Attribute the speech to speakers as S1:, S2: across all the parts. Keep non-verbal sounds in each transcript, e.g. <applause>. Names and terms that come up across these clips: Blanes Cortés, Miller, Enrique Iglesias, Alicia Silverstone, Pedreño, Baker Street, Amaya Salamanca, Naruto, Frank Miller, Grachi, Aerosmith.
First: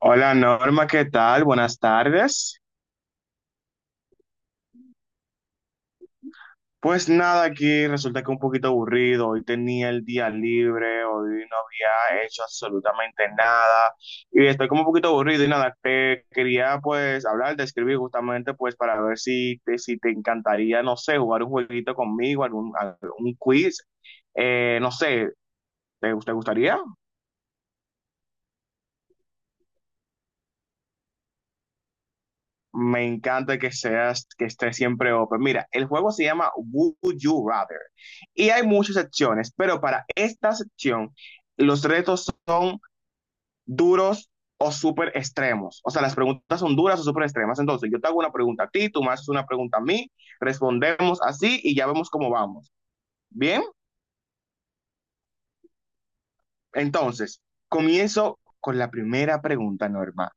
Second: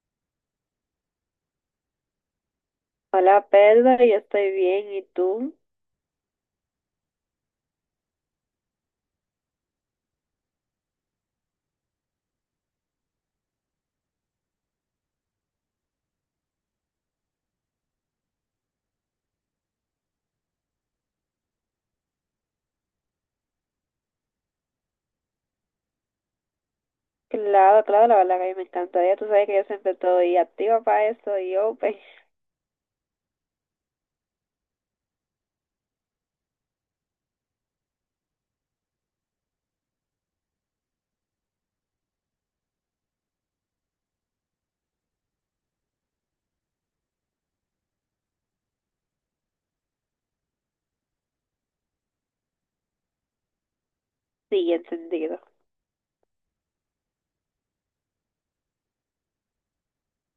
S1: Hola Norma, ¿qué tal? Buenas tardes.
S2: Hola Pedro, yo estoy bien, ¿y tú?
S1: Pues nada, aquí resulta que un poquito aburrido. Hoy tenía el día libre, hoy no había hecho absolutamente nada y estoy como un poquito aburrido y nada, te quería pues hablar, de escribir justamente pues para ver si te encantaría, no sé, jugar un jueguito conmigo, algún quiz. No sé, ¿te gustaría?
S2: Claro, claro, la verdad que a mí me encantaría, tú sabes que yo siempre estoy activa para eso y open,
S1: Me encanta que seas, que estés siempre open. Mira, el juego se llama Would You Rather y hay muchas secciones, pero para esta sección los retos son duros o súper extremos. O sea, las preguntas son duras o súper extremas. Entonces, yo te hago una pregunta a ti, tú me haces una pregunta a mí, respondemos así y ya vemos cómo vamos. Bien,
S2: sí, encendido.
S1: entonces, comienzo con la primera pregunta, Norma.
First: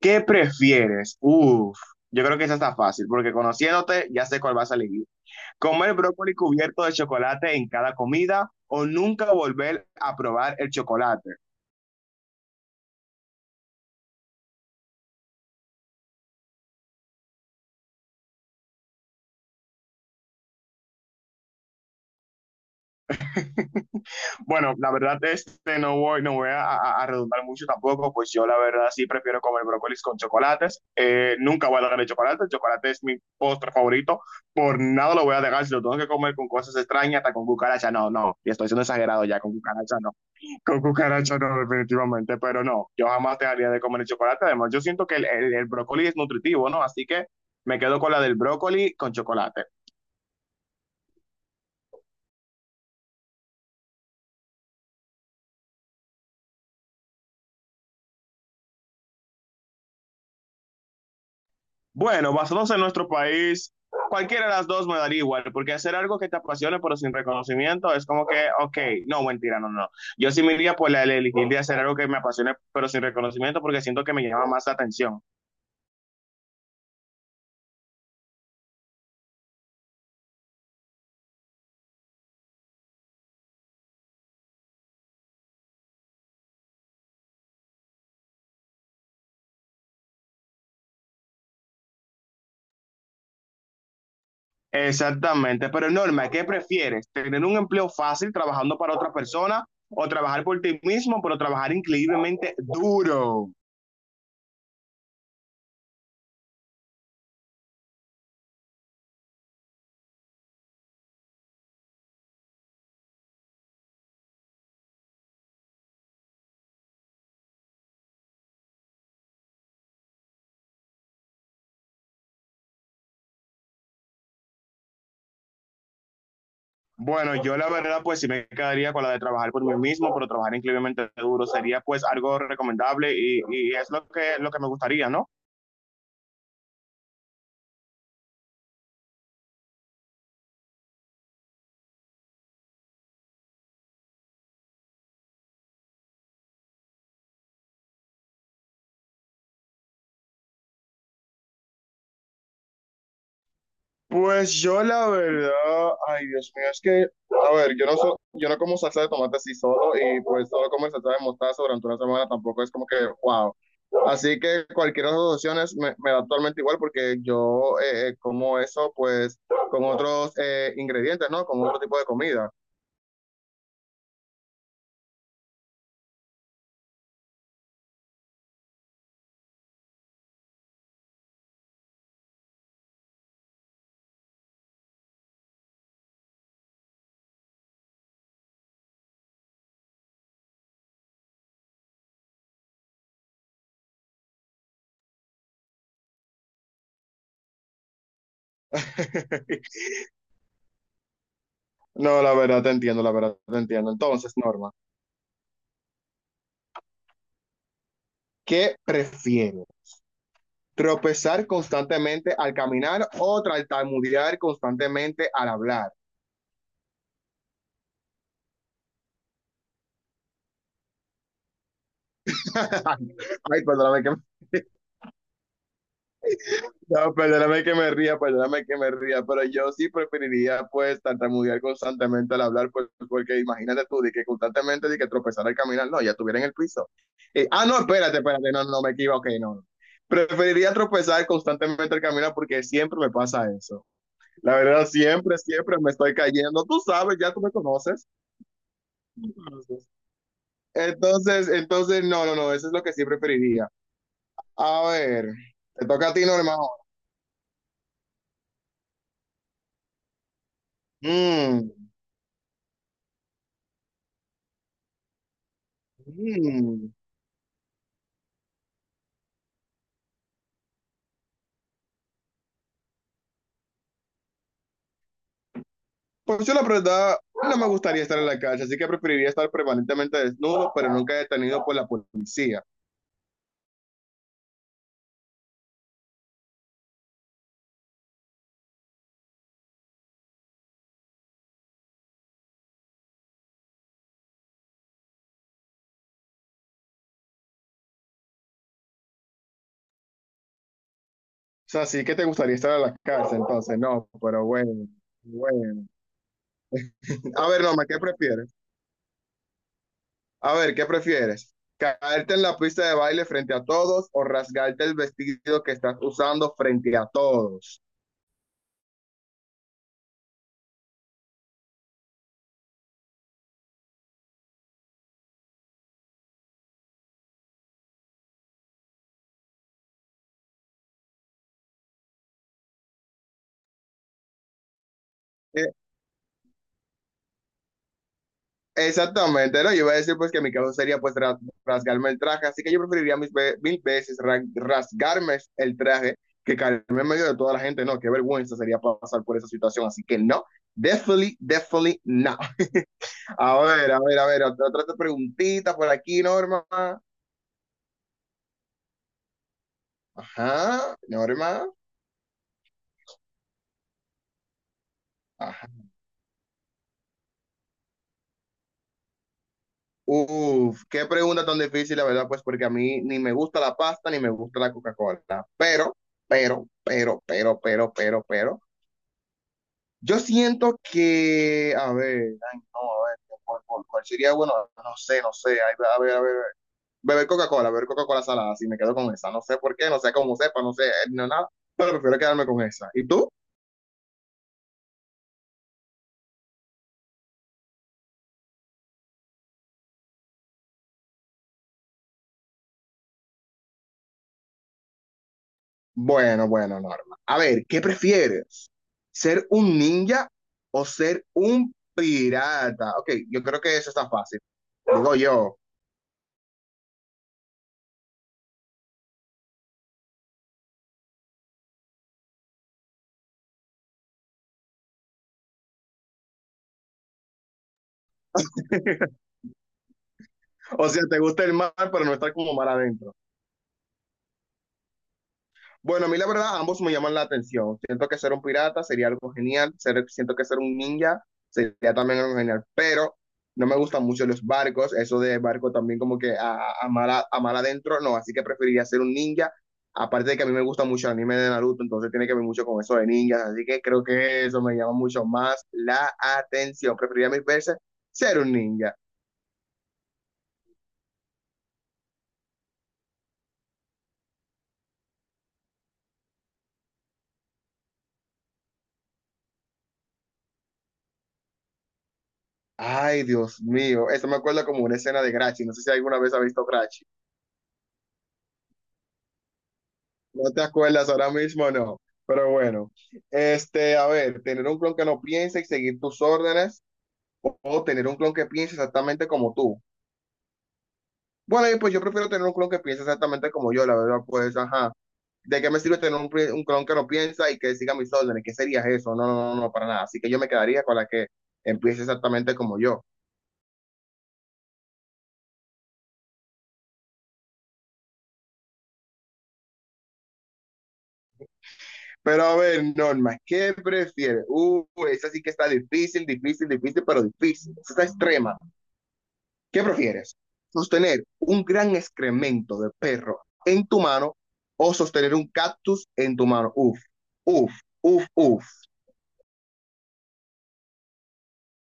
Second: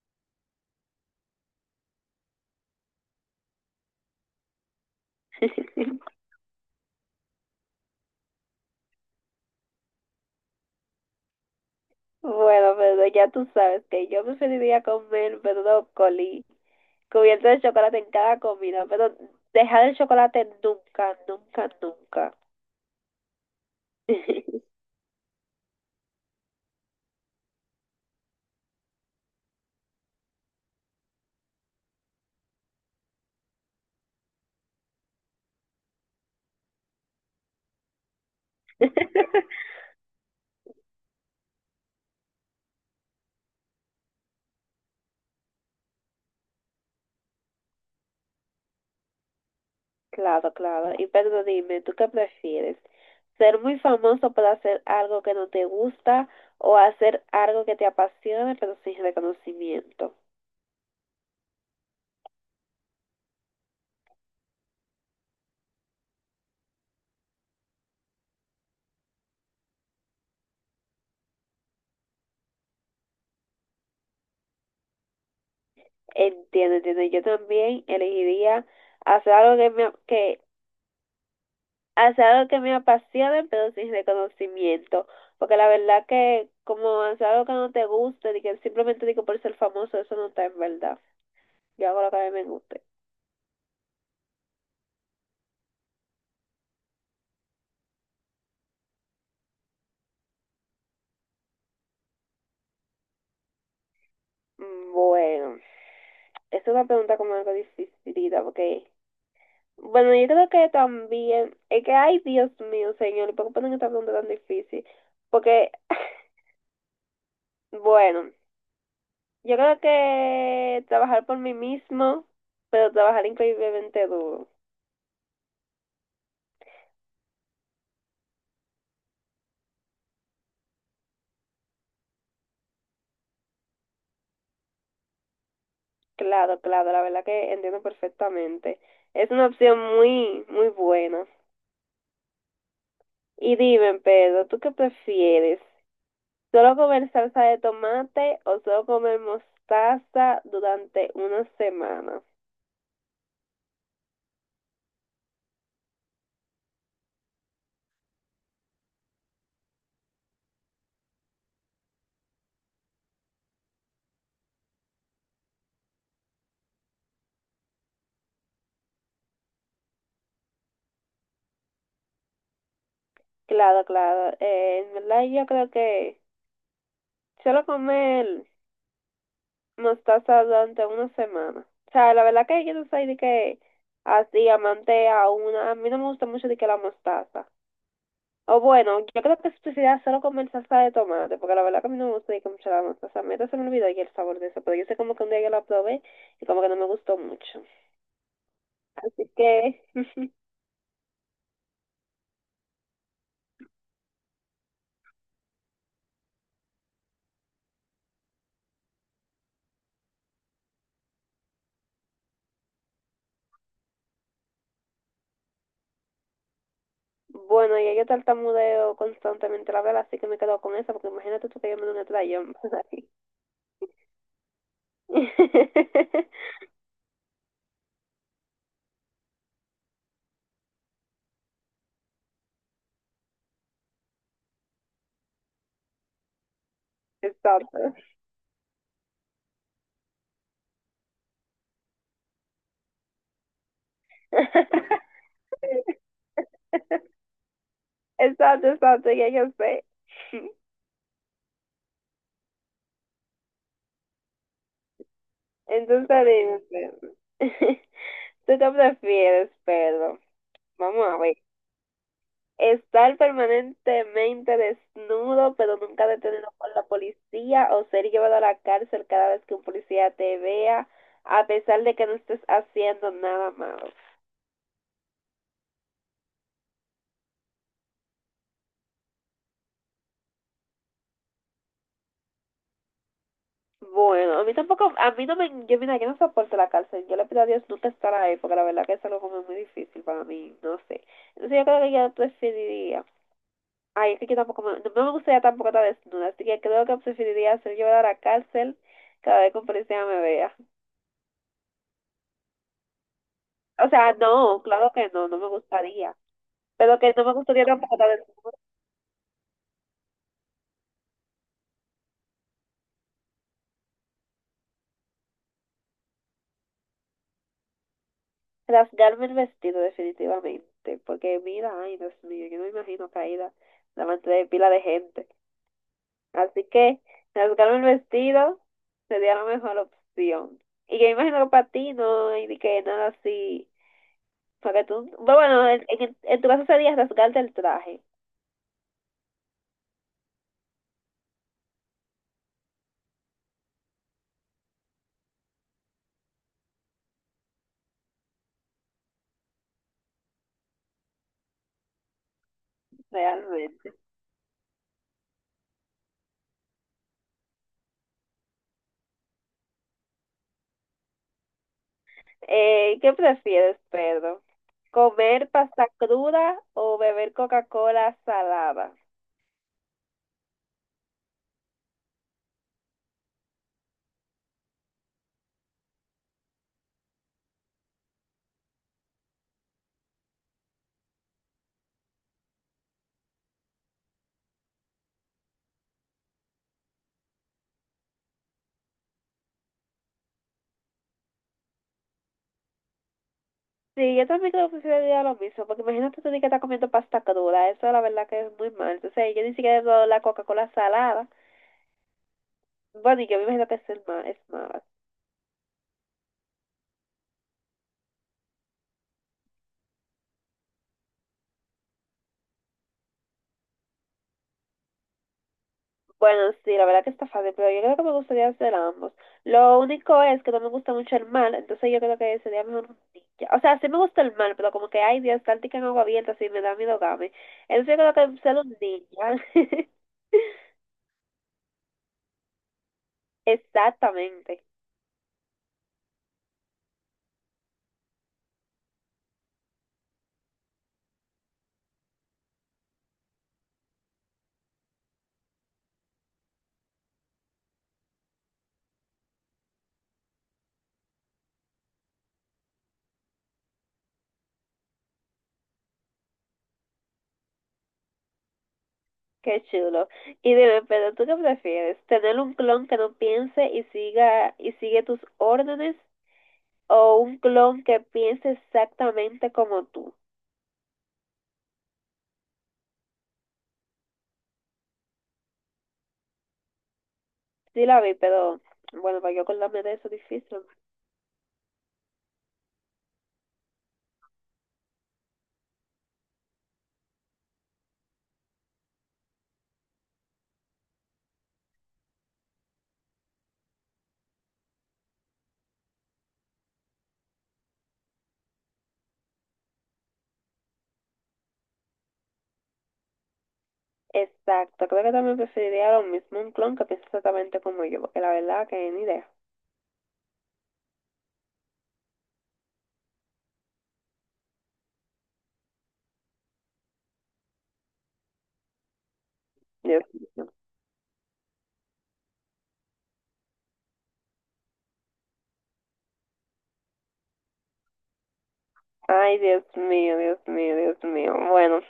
S1: ¿Qué prefieres? Uf, yo creo que esa está fácil, porque conociéndote ya sé cuál vas a elegir. Comer
S2: <laughs>
S1: brócoli cubierto de chocolate en cada comida o nunca volver a probar el chocolate.
S2: Bueno, Pedro, ya tú sabes que yo preferiría comer brócoli cubierto de chocolate en cada comida, pero dejar el chocolate nunca, nunca, nunca. <laughs>
S1: Bueno, la verdad, este, no voy, no voy a redundar mucho tampoco, pues yo la verdad sí prefiero comer brócolis con chocolates. Nunca voy a dejar el chocolate es mi postre favorito, por nada lo voy a dejar. Si lo tengo que comer con cosas extrañas, hasta con cucaracha, no, no, y estoy siendo exagerado ya, con cucaracha no. Con cucaracha no, definitivamente, pero no, yo jamás dejaría de comer el chocolate. Además, yo siento que el brócoli es nutritivo, ¿no? Así que me quedo con la del brócoli con chocolate.
S2: Claro, claro. Y Pedro, dime, ¿tú qué prefieres? ¿Ser muy famoso por hacer algo que no te gusta o hacer algo que te apasione pero sin reconocimiento?
S1: Bueno, basados en nuestro país, cualquiera de las dos me daría igual, porque hacer algo que te apasione pero sin reconocimiento es como que, ok, no, mentira, no, no. Yo sí me iría por la de elegir de hacer algo que me apasione pero sin reconocimiento porque siento que me llama más la atención.
S2: Entiendo, entiendo. Yo también elegiría hacer algo que me, que, hacer algo que me apasione, pero sin reconocimiento. Porque la verdad que como hacer algo que no te guste, de que simplemente digo por ser famoso, eso no está en verdad. Yo hago lo que a mí me guste.
S1: Exactamente, pero Norma, ¿qué prefieres? ¿Tener un empleo fácil trabajando para otra persona o trabajar por ti mismo, pero trabajar increíblemente duro?
S2: Mm, bueno, es una pregunta como algo dificilita, porque, bueno, yo creo que también, es que, ay, Dios mío, señor, ¿por qué ponen esta pregunta tan difícil? Porque, <laughs> bueno, yo creo que trabajar por mí mismo, pero trabajar increíblemente duro.
S1: Bueno, yo la verdad, pues sí me quedaría con la de trabajar por mí mismo, pero trabajar increíblemente duro sería pues algo recomendable, y es lo que me gustaría, ¿no?
S2: Claro, claro, la verdad que entiendo perfectamente. Es una opción muy, muy buena. Y dime, Pedro, ¿tú qué prefieres? Solo comer salsa de tomate o solo comer mostaza durante una semana.
S1: Pues yo la verdad, ay, Dios mío, es que, a ver, yo no como salsa de tomate así solo, y pues solo comer salsa de mostaza durante una semana tampoco es como que, wow. Así que cualquiera de las dos opciones me da actualmente igual porque yo como eso pues con otros ingredientes, ¿no? Con otro tipo de comida.
S2: Claro, claro. En verdad yo creo que solo comer mostaza durante una semana. O sea, la verdad que yo no soy de que así amante a una. A mí no me gusta mucho de que la mostaza. O bueno, yo creo que especialidad solo comer salsa de tomate, porque la verdad que a mí no me gusta de que mucho la mostaza. A mí hasta se me olvidó ya el sabor de eso, pero yo sé como que un día yo la probé y como que no me gustó mucho. Así que...
S1: <laughs>
S2: <laughs>
S1: No, la verdad te entiendo, la verdad te entiendo. Entonces, Norma, ¿qué prefieres? ¿Tropezar constantemente al caminar o tartamudear constantemente al hablar?
S2: Bueno, y yo tartamudeo constantemente la vela, así que me quedo con esa, porque imagínate tú que yo me doy una trayón.
S1: Ay, perdóname que,
S2: <laughs>
S1: no, perdóname que me ría, perdóname que me ría, pero yo sí preferiría pues tartamudear constantemente al hablar, pues, porque imagínate tú, de que constantemente de que tropezar al caminar, no, ya estuviera en el piso. Ah, no,
S2: Exacto.
S1: espérate, espérate, no, no me equivoqué, no. Preferiría tropezar constantemente al caminar porque siempre me pasa eso. La verdad,
S2: <laughs>
S1: siempre, siempre me estoy cayendo. Tú sabes, ya tú me conoces.
S2: Exacto, exacto,
S1: Tú
S2: ya
S1: me
S2: yo sé.
S1: conoces. Entonces, no, no, no, eso es lo que sí preferiría. A ver, te
S2: Entonces,
S1: toca a ti, normal.
S2: dime, ¿tú te prefieres, Pedro? Vamos a ver.
S1: Mm,
S2: Estar permanentemente desnudo, pero nunca detenido por la
S1: mm.
S2: policía, o ser llevado a la cárcel cada vez que un policía te vea, a pesar de que no estés haciendo nada malo.
S1: Pues yo la verdad no me gustaría estar en la calle, así que preferiría estar permanentemente desnudo, pero nunca detenido por la policía.
S2: Bueno, a mí tampoco, a mí no me, yo mira, yo no soporto la cárcel, yo le pido a Dios nunca estar ahí, porque la verdad que es algo como muy difícil para mí, no sé. Entonces yo creo que yo preferiría, ay, es que yo tampoco, no me gustaría tampoco estar desnuda, así que creo que preferiría ser llevada a la cárcel cada vez que un policía me vea.
S1: O sea, sí que te gustaría estar en la cárcel, entonces
S2: O
S1: no,
S2: sea,
S1: pero
S2: no,
S1: bueno,
S2: claro que no, no me
S1: bueno.
S2: gustaría, pero que no me
S1: A ver,
S2: gustaría
S1: Norma,
S2: tampoco
S1: ¿qué
S2: estar desnuda,
S1: prefieres? A ver, ¿qué prefieres? ¿Caerte en la pista de baile frente a todos o rasgarte el vestido que estás usando frente a todos?
S2: rasgarme el vestido definitivamente, porque mira, ay, Dios mío, yo no me imagino caída delante de pila de gente. Así que resultaron el vestido sería la mejor opción. Y yo imagino que para ti no hay ni que nada así. Para que tú, bueno, en tu caso sería rasgarte el traje,
S1: Exactamente, ¿no? Yo iba a decir pues que mi caso sería pues rasgarme el traje, así que yo preferiría mis mil veces rasgarme el traje, que caerme en medio de toda la gente. No, qué vergüenza sería pasar por esa situación, así que no, definitely, definitely no. A ver,
S2: realmente.
S1: a ver, a ver, otra preguntita por aquí, Norma. Ajá, Norma.
S2: ¿qué prefieres, Pedro? ¿Comer
S1: Ajá.
S2: pasta cruda o beber Coca-Cola salada?
S1: Uf, qué pregunta tan difícil, la verdad, pues porque a mí ni me gusta la pasta ni me gusta la Coca-Cola, pero, pero. Yo siento que, a ver, ay, no, a ver, ¿cuál sería? Bueno, no sé, no sé, ay, a ver, beber Coca-Cola salada, si me quedo con esa, no sé por qué, no sé cómo sepa, no sé, no, nada, pero prefiero quedarme con esa. ¿Y tú?
S2: Sí, yo también creo que sería lo mismo, porque imagínate tú di que estás comiendo pasta cruda, eso la verdad que es muy mal. Entonces, yo ni siquiera he probado la Coca-Cola salada. Bueno, y yo me imagino que es, es mala.
S1: Bueno, bueno, Norma. A ver, ¿qué prefieres? ¿Ser un ninja o ser un pirata? Ok, yo creo que eso está fácil, digo yo.
S2: Bueno, sí, la verdad que está fácil, pero yo creo que me gustaría hacer ambos. Lo único es que no me gusta mucho el mal, entonces yo creo que sería mejor un ninja. O sea, sí me gusta el mal, pero como que hay Dios, táctica en agua abierta, así me da miedo game. Entonces yo creo que ser un
S1: <laughs>
S2: ninja.
S1: O sea, te gusta el mar, pero no estar como mar adentro.
S2: <laughs> Exactamente.
S1: Bueno, a mí la verdad, ambos me llaman la atención. Siento que ser un pirata sería algo genial. Ser- siento que ser un ninja sería también algo genial. Pero no me gustan mucho los barcos. Eso de barco también como que a mar adentro, no. Así que preferiría ser un ninja. Aparte de que a mí me gusta mucho el anime de Naruto, entonces tiene que ver mucho con eso de ninjas. Así que creo que eso me llama mucho más la atención. Preferiría mil veces ser un ninja.
S2: Qué chulo. Y dime, pero ¿tú qué prefieres? ¿Tener un clon que no piense y siga y sigue tus órdenes o un clon que piense exactamente como tú?
S1: Ay, Dios mío. Eso me acuerda como una escena de Grachi. No sé si alguna vez ha visto Grachi.
S2: Sí la vi, pero bueno, para yo acordarme de eso es
S1: No
S2: difícil.
S1: te acuerdas ahora mismo, no. Pero bueno, este, a ver, tener un clon que no piense y seguir tus órdenes, o tener un clon que piense exactamente como tú. Bueno, y pues yo prefiero tener un clon que piense exactamente como yo, la verdad, pues, ajá. ¿De qué me sirve tener un clon que no piensa y que siga mis órdenes? ¿Qué sería eso? No, no, no, no, para nada. Así que yo me quedaría con la que empiece exactamente como yo.
S2: Exacto, creo que también preferiría lo mismo un clon que piense exactamente como yo, porque la verdad que ni idea.
S1: Pero a ver, Norma, ¿qué prefieres? Esa sí que está difícil, difícil, difícil, pero difícil. Esa está extrema. ¿Qué
S2: Dios
S1: prefieres?
S2: mío.
S1: ¿Sostener un gran excremento de perro en tu mano o sostener un cactus en tu mano? Uf, uf, uf, uf.
S2: Ay, Dios mío, Dios mío, Dios mío. Bueno,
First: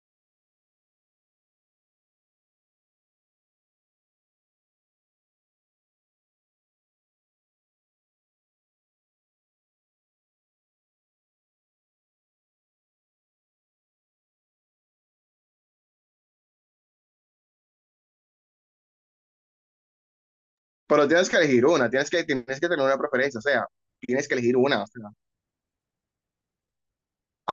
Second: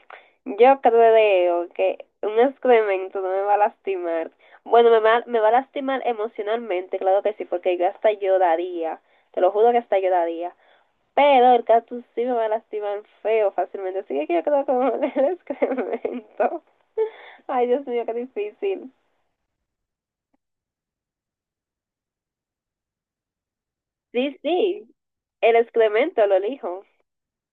S2: yo creo que un excremento no me va a lastimar. Bueno, me va a lastimar emocionalmente, claro que sí, porque yo hasta lloraría. Te lo juro que hasta lloraría. Pero el cactus sí me va a lastimar feo fácilmente, así que yo creo que me va a dar el <laughs> excremento. Ay, Dios mío, qué difícil.
S1: Pero tienes que elegir una, tienes que tener una preferencia, o sea, tienes que
S2: Sí,
S1: elegir una.
S2: sí,
S1: O sea,
S2: el excremento lo elijo.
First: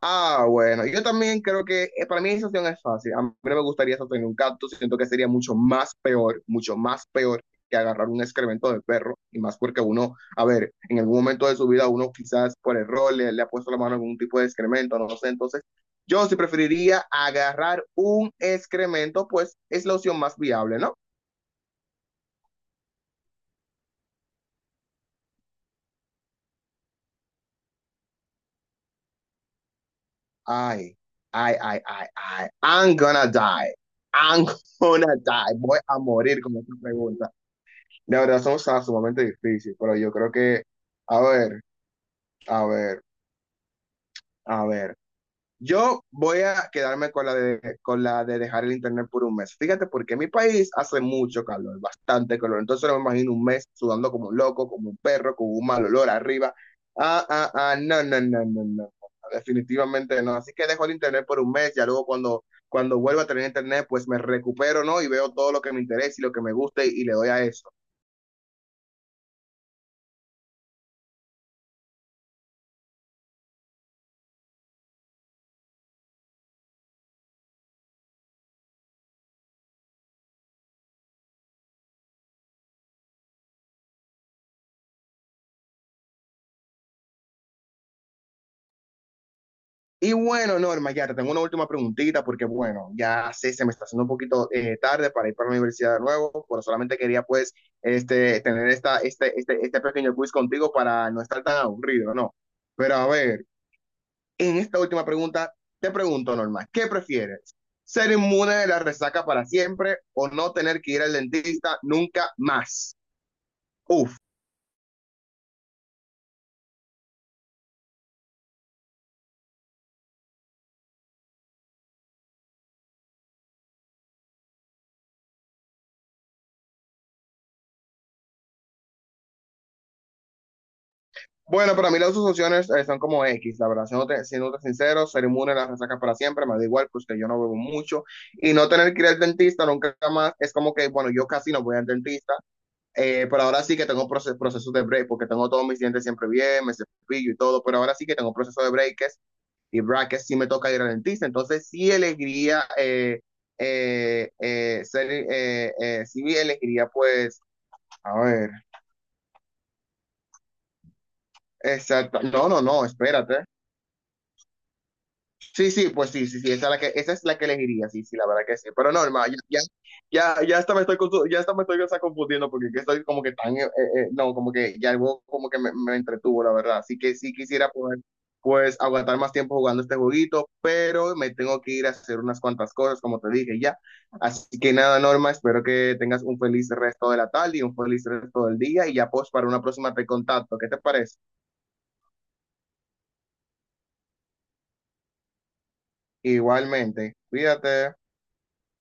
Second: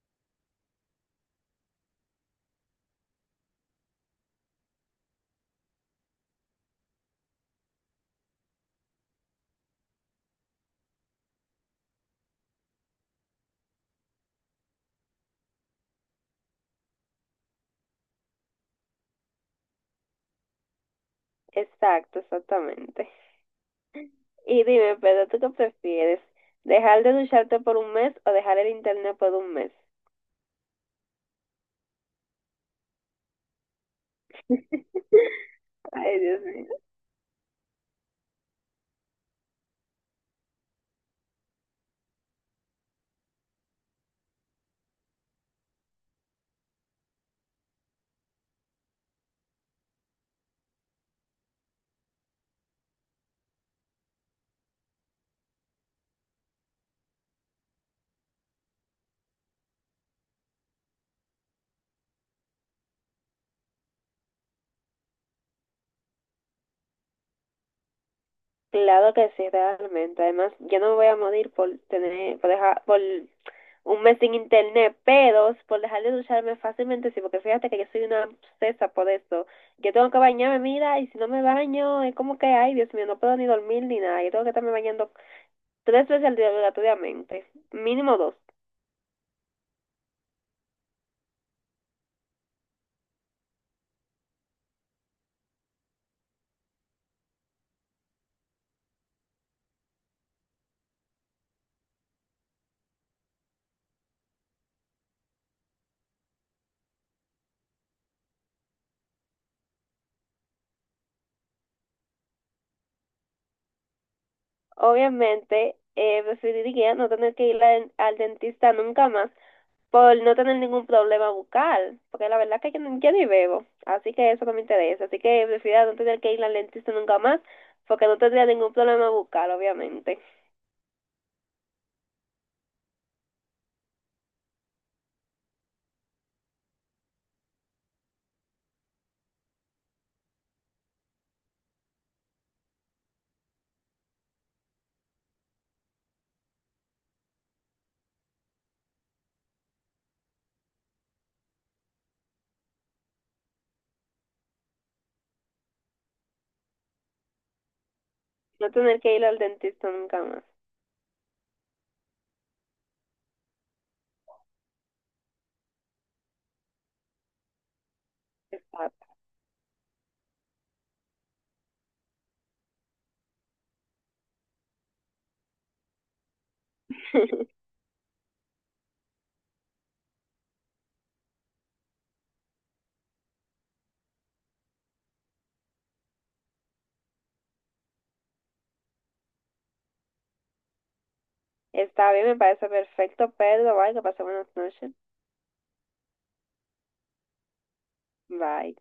S1: ah, bueno, yo también creo que, para mí esa opción es fácil. A mí no me gustaría sostener un gato, siento que sería mucho más peor que agarrar un excremento de perro, y más porque uno, a ver, en algún momento de su vida uno quizás por error le ha puesto la mano en algún tipo de excremento, no sé, entonces yo sí preferiría agarrar un excremento, pues es la opción más viable, ¿no?
S2: Exacto, exactamente. Y dime, Pedro, ¿tú qué prefieres? ¿Dejar de ducharte por un mes o dejar el internet por un mes?
S1: Ay, ay, ay, ay, ay, I'm gonna die, voy a
S2: Ay,
S1: morir
S2: Dios
S1: con
S2: mío.
S1: esta pregunta. La verdad son, o sumamente difíciles, pero yo creo que, a ver, a ver, a ver. Yo voy a quedarme con la de, dejar el internet por un mes. Fíjate, porque en mi país hace mucho calor, bastante calor. Entonces no me imagino un mes sudando como un loco, como un perro, con un mal olor arriba. Ah, ah, ah, no, no, no, no, no, no, definitivamente no. Así que dejo el internet por un mes, ya luego cuando vuelva a tener internet, pues me recupero, ¿no? Y veo todo lo que me interesa y lo que me guste y le doy a eso.
S2: Claro que sí, realmente. Además, yo no me voy a morir por tener, por dejar, por un mes sin internet, pero por dejar de ducharme fácilmente, sí, porque fíjate que yo soy una obsesa por eso. Yo tengo que bañarme, mira, y si no me baño, es como que, ay, Dios mío, no puedo ni dormir ni nada. Yo tengo que estarme bañando tres veces al día obligatoriamente, mínimo dos.
S1: Y bueno, Norma, ya te tengo una última preguntita porque, bueno, ya sé, se me está haciendo un poquito tarde para ir para la universidad de nuevo, pero solamente quería, pues, este, tener este pequeño quiz contigo para no estar tan aburrido, ¿no? Pero a ver, en esta última pregunta, te pregunto, Norma, ¿qué prefieres? ¿Ser inmune de la resaca para siempre o no tener que ir al dentista nunca más? Uf,
S2: Obviamente, preferiría no tener que ir al dentista nunca más por no tener ningún problema bucal, porque la verdad es que yo, yo ni bebo, así que eso no me interesa, así que prefiero no tener que ir al dentista nunca más, porque no tendría ningún problema bucal, obviamente.
S1: bueno, para mí las dos opciones, son como X, la verdad, siéndote sincero, ser inmune a las resacas para siempre, me da igual, pues que yo no bebo mucho, y no tener que ir al dentista nunca más, es como que, bueno, yo casi no voy al dentista, pero ahora sí que tengo procesos de break, porque tengo todos mis dientes siempre bien, me cepillo y todo, pero ahora sí que tengo proceso de breaks y brackets, sí me toca ir al dentista, entonces sí elegiría, sí elegiría, pues, a ver,
S2: No tener que ir al dentista nunca más.
S1: exacto, no, no, no, espérate. Sí, sí, pues sí, sí, sí, esa es la que elegiría, sí, sí, la verdad que sí. Pero no,
S2: Exacto.
S1: hermano, ya, ya, ya, ya hasta me estoy, confu- ya hasta me estoy hasta confundiendo, porque es que estoy como que tan, no, como que ya algo como que me entretuvo, la verdad. Así que sí
S2: <laughs>
S1: quisiera poder, pues, aguantar más tiempo jugando este jueguito, pero me tengo que ir a hacer unas cuantas cosas, como te dije ya. Así que nada, Norma, espero que tengas un feliz resto de la tarde y un feliz resto del día y ya, pues, para una próxima te contacto. ¿Qué te parece?
S2: Está bien, me parece perfecto, Pedro. Bye, que pase buenas noches.
S1: Igualmente, cuídate.
S2: Bye.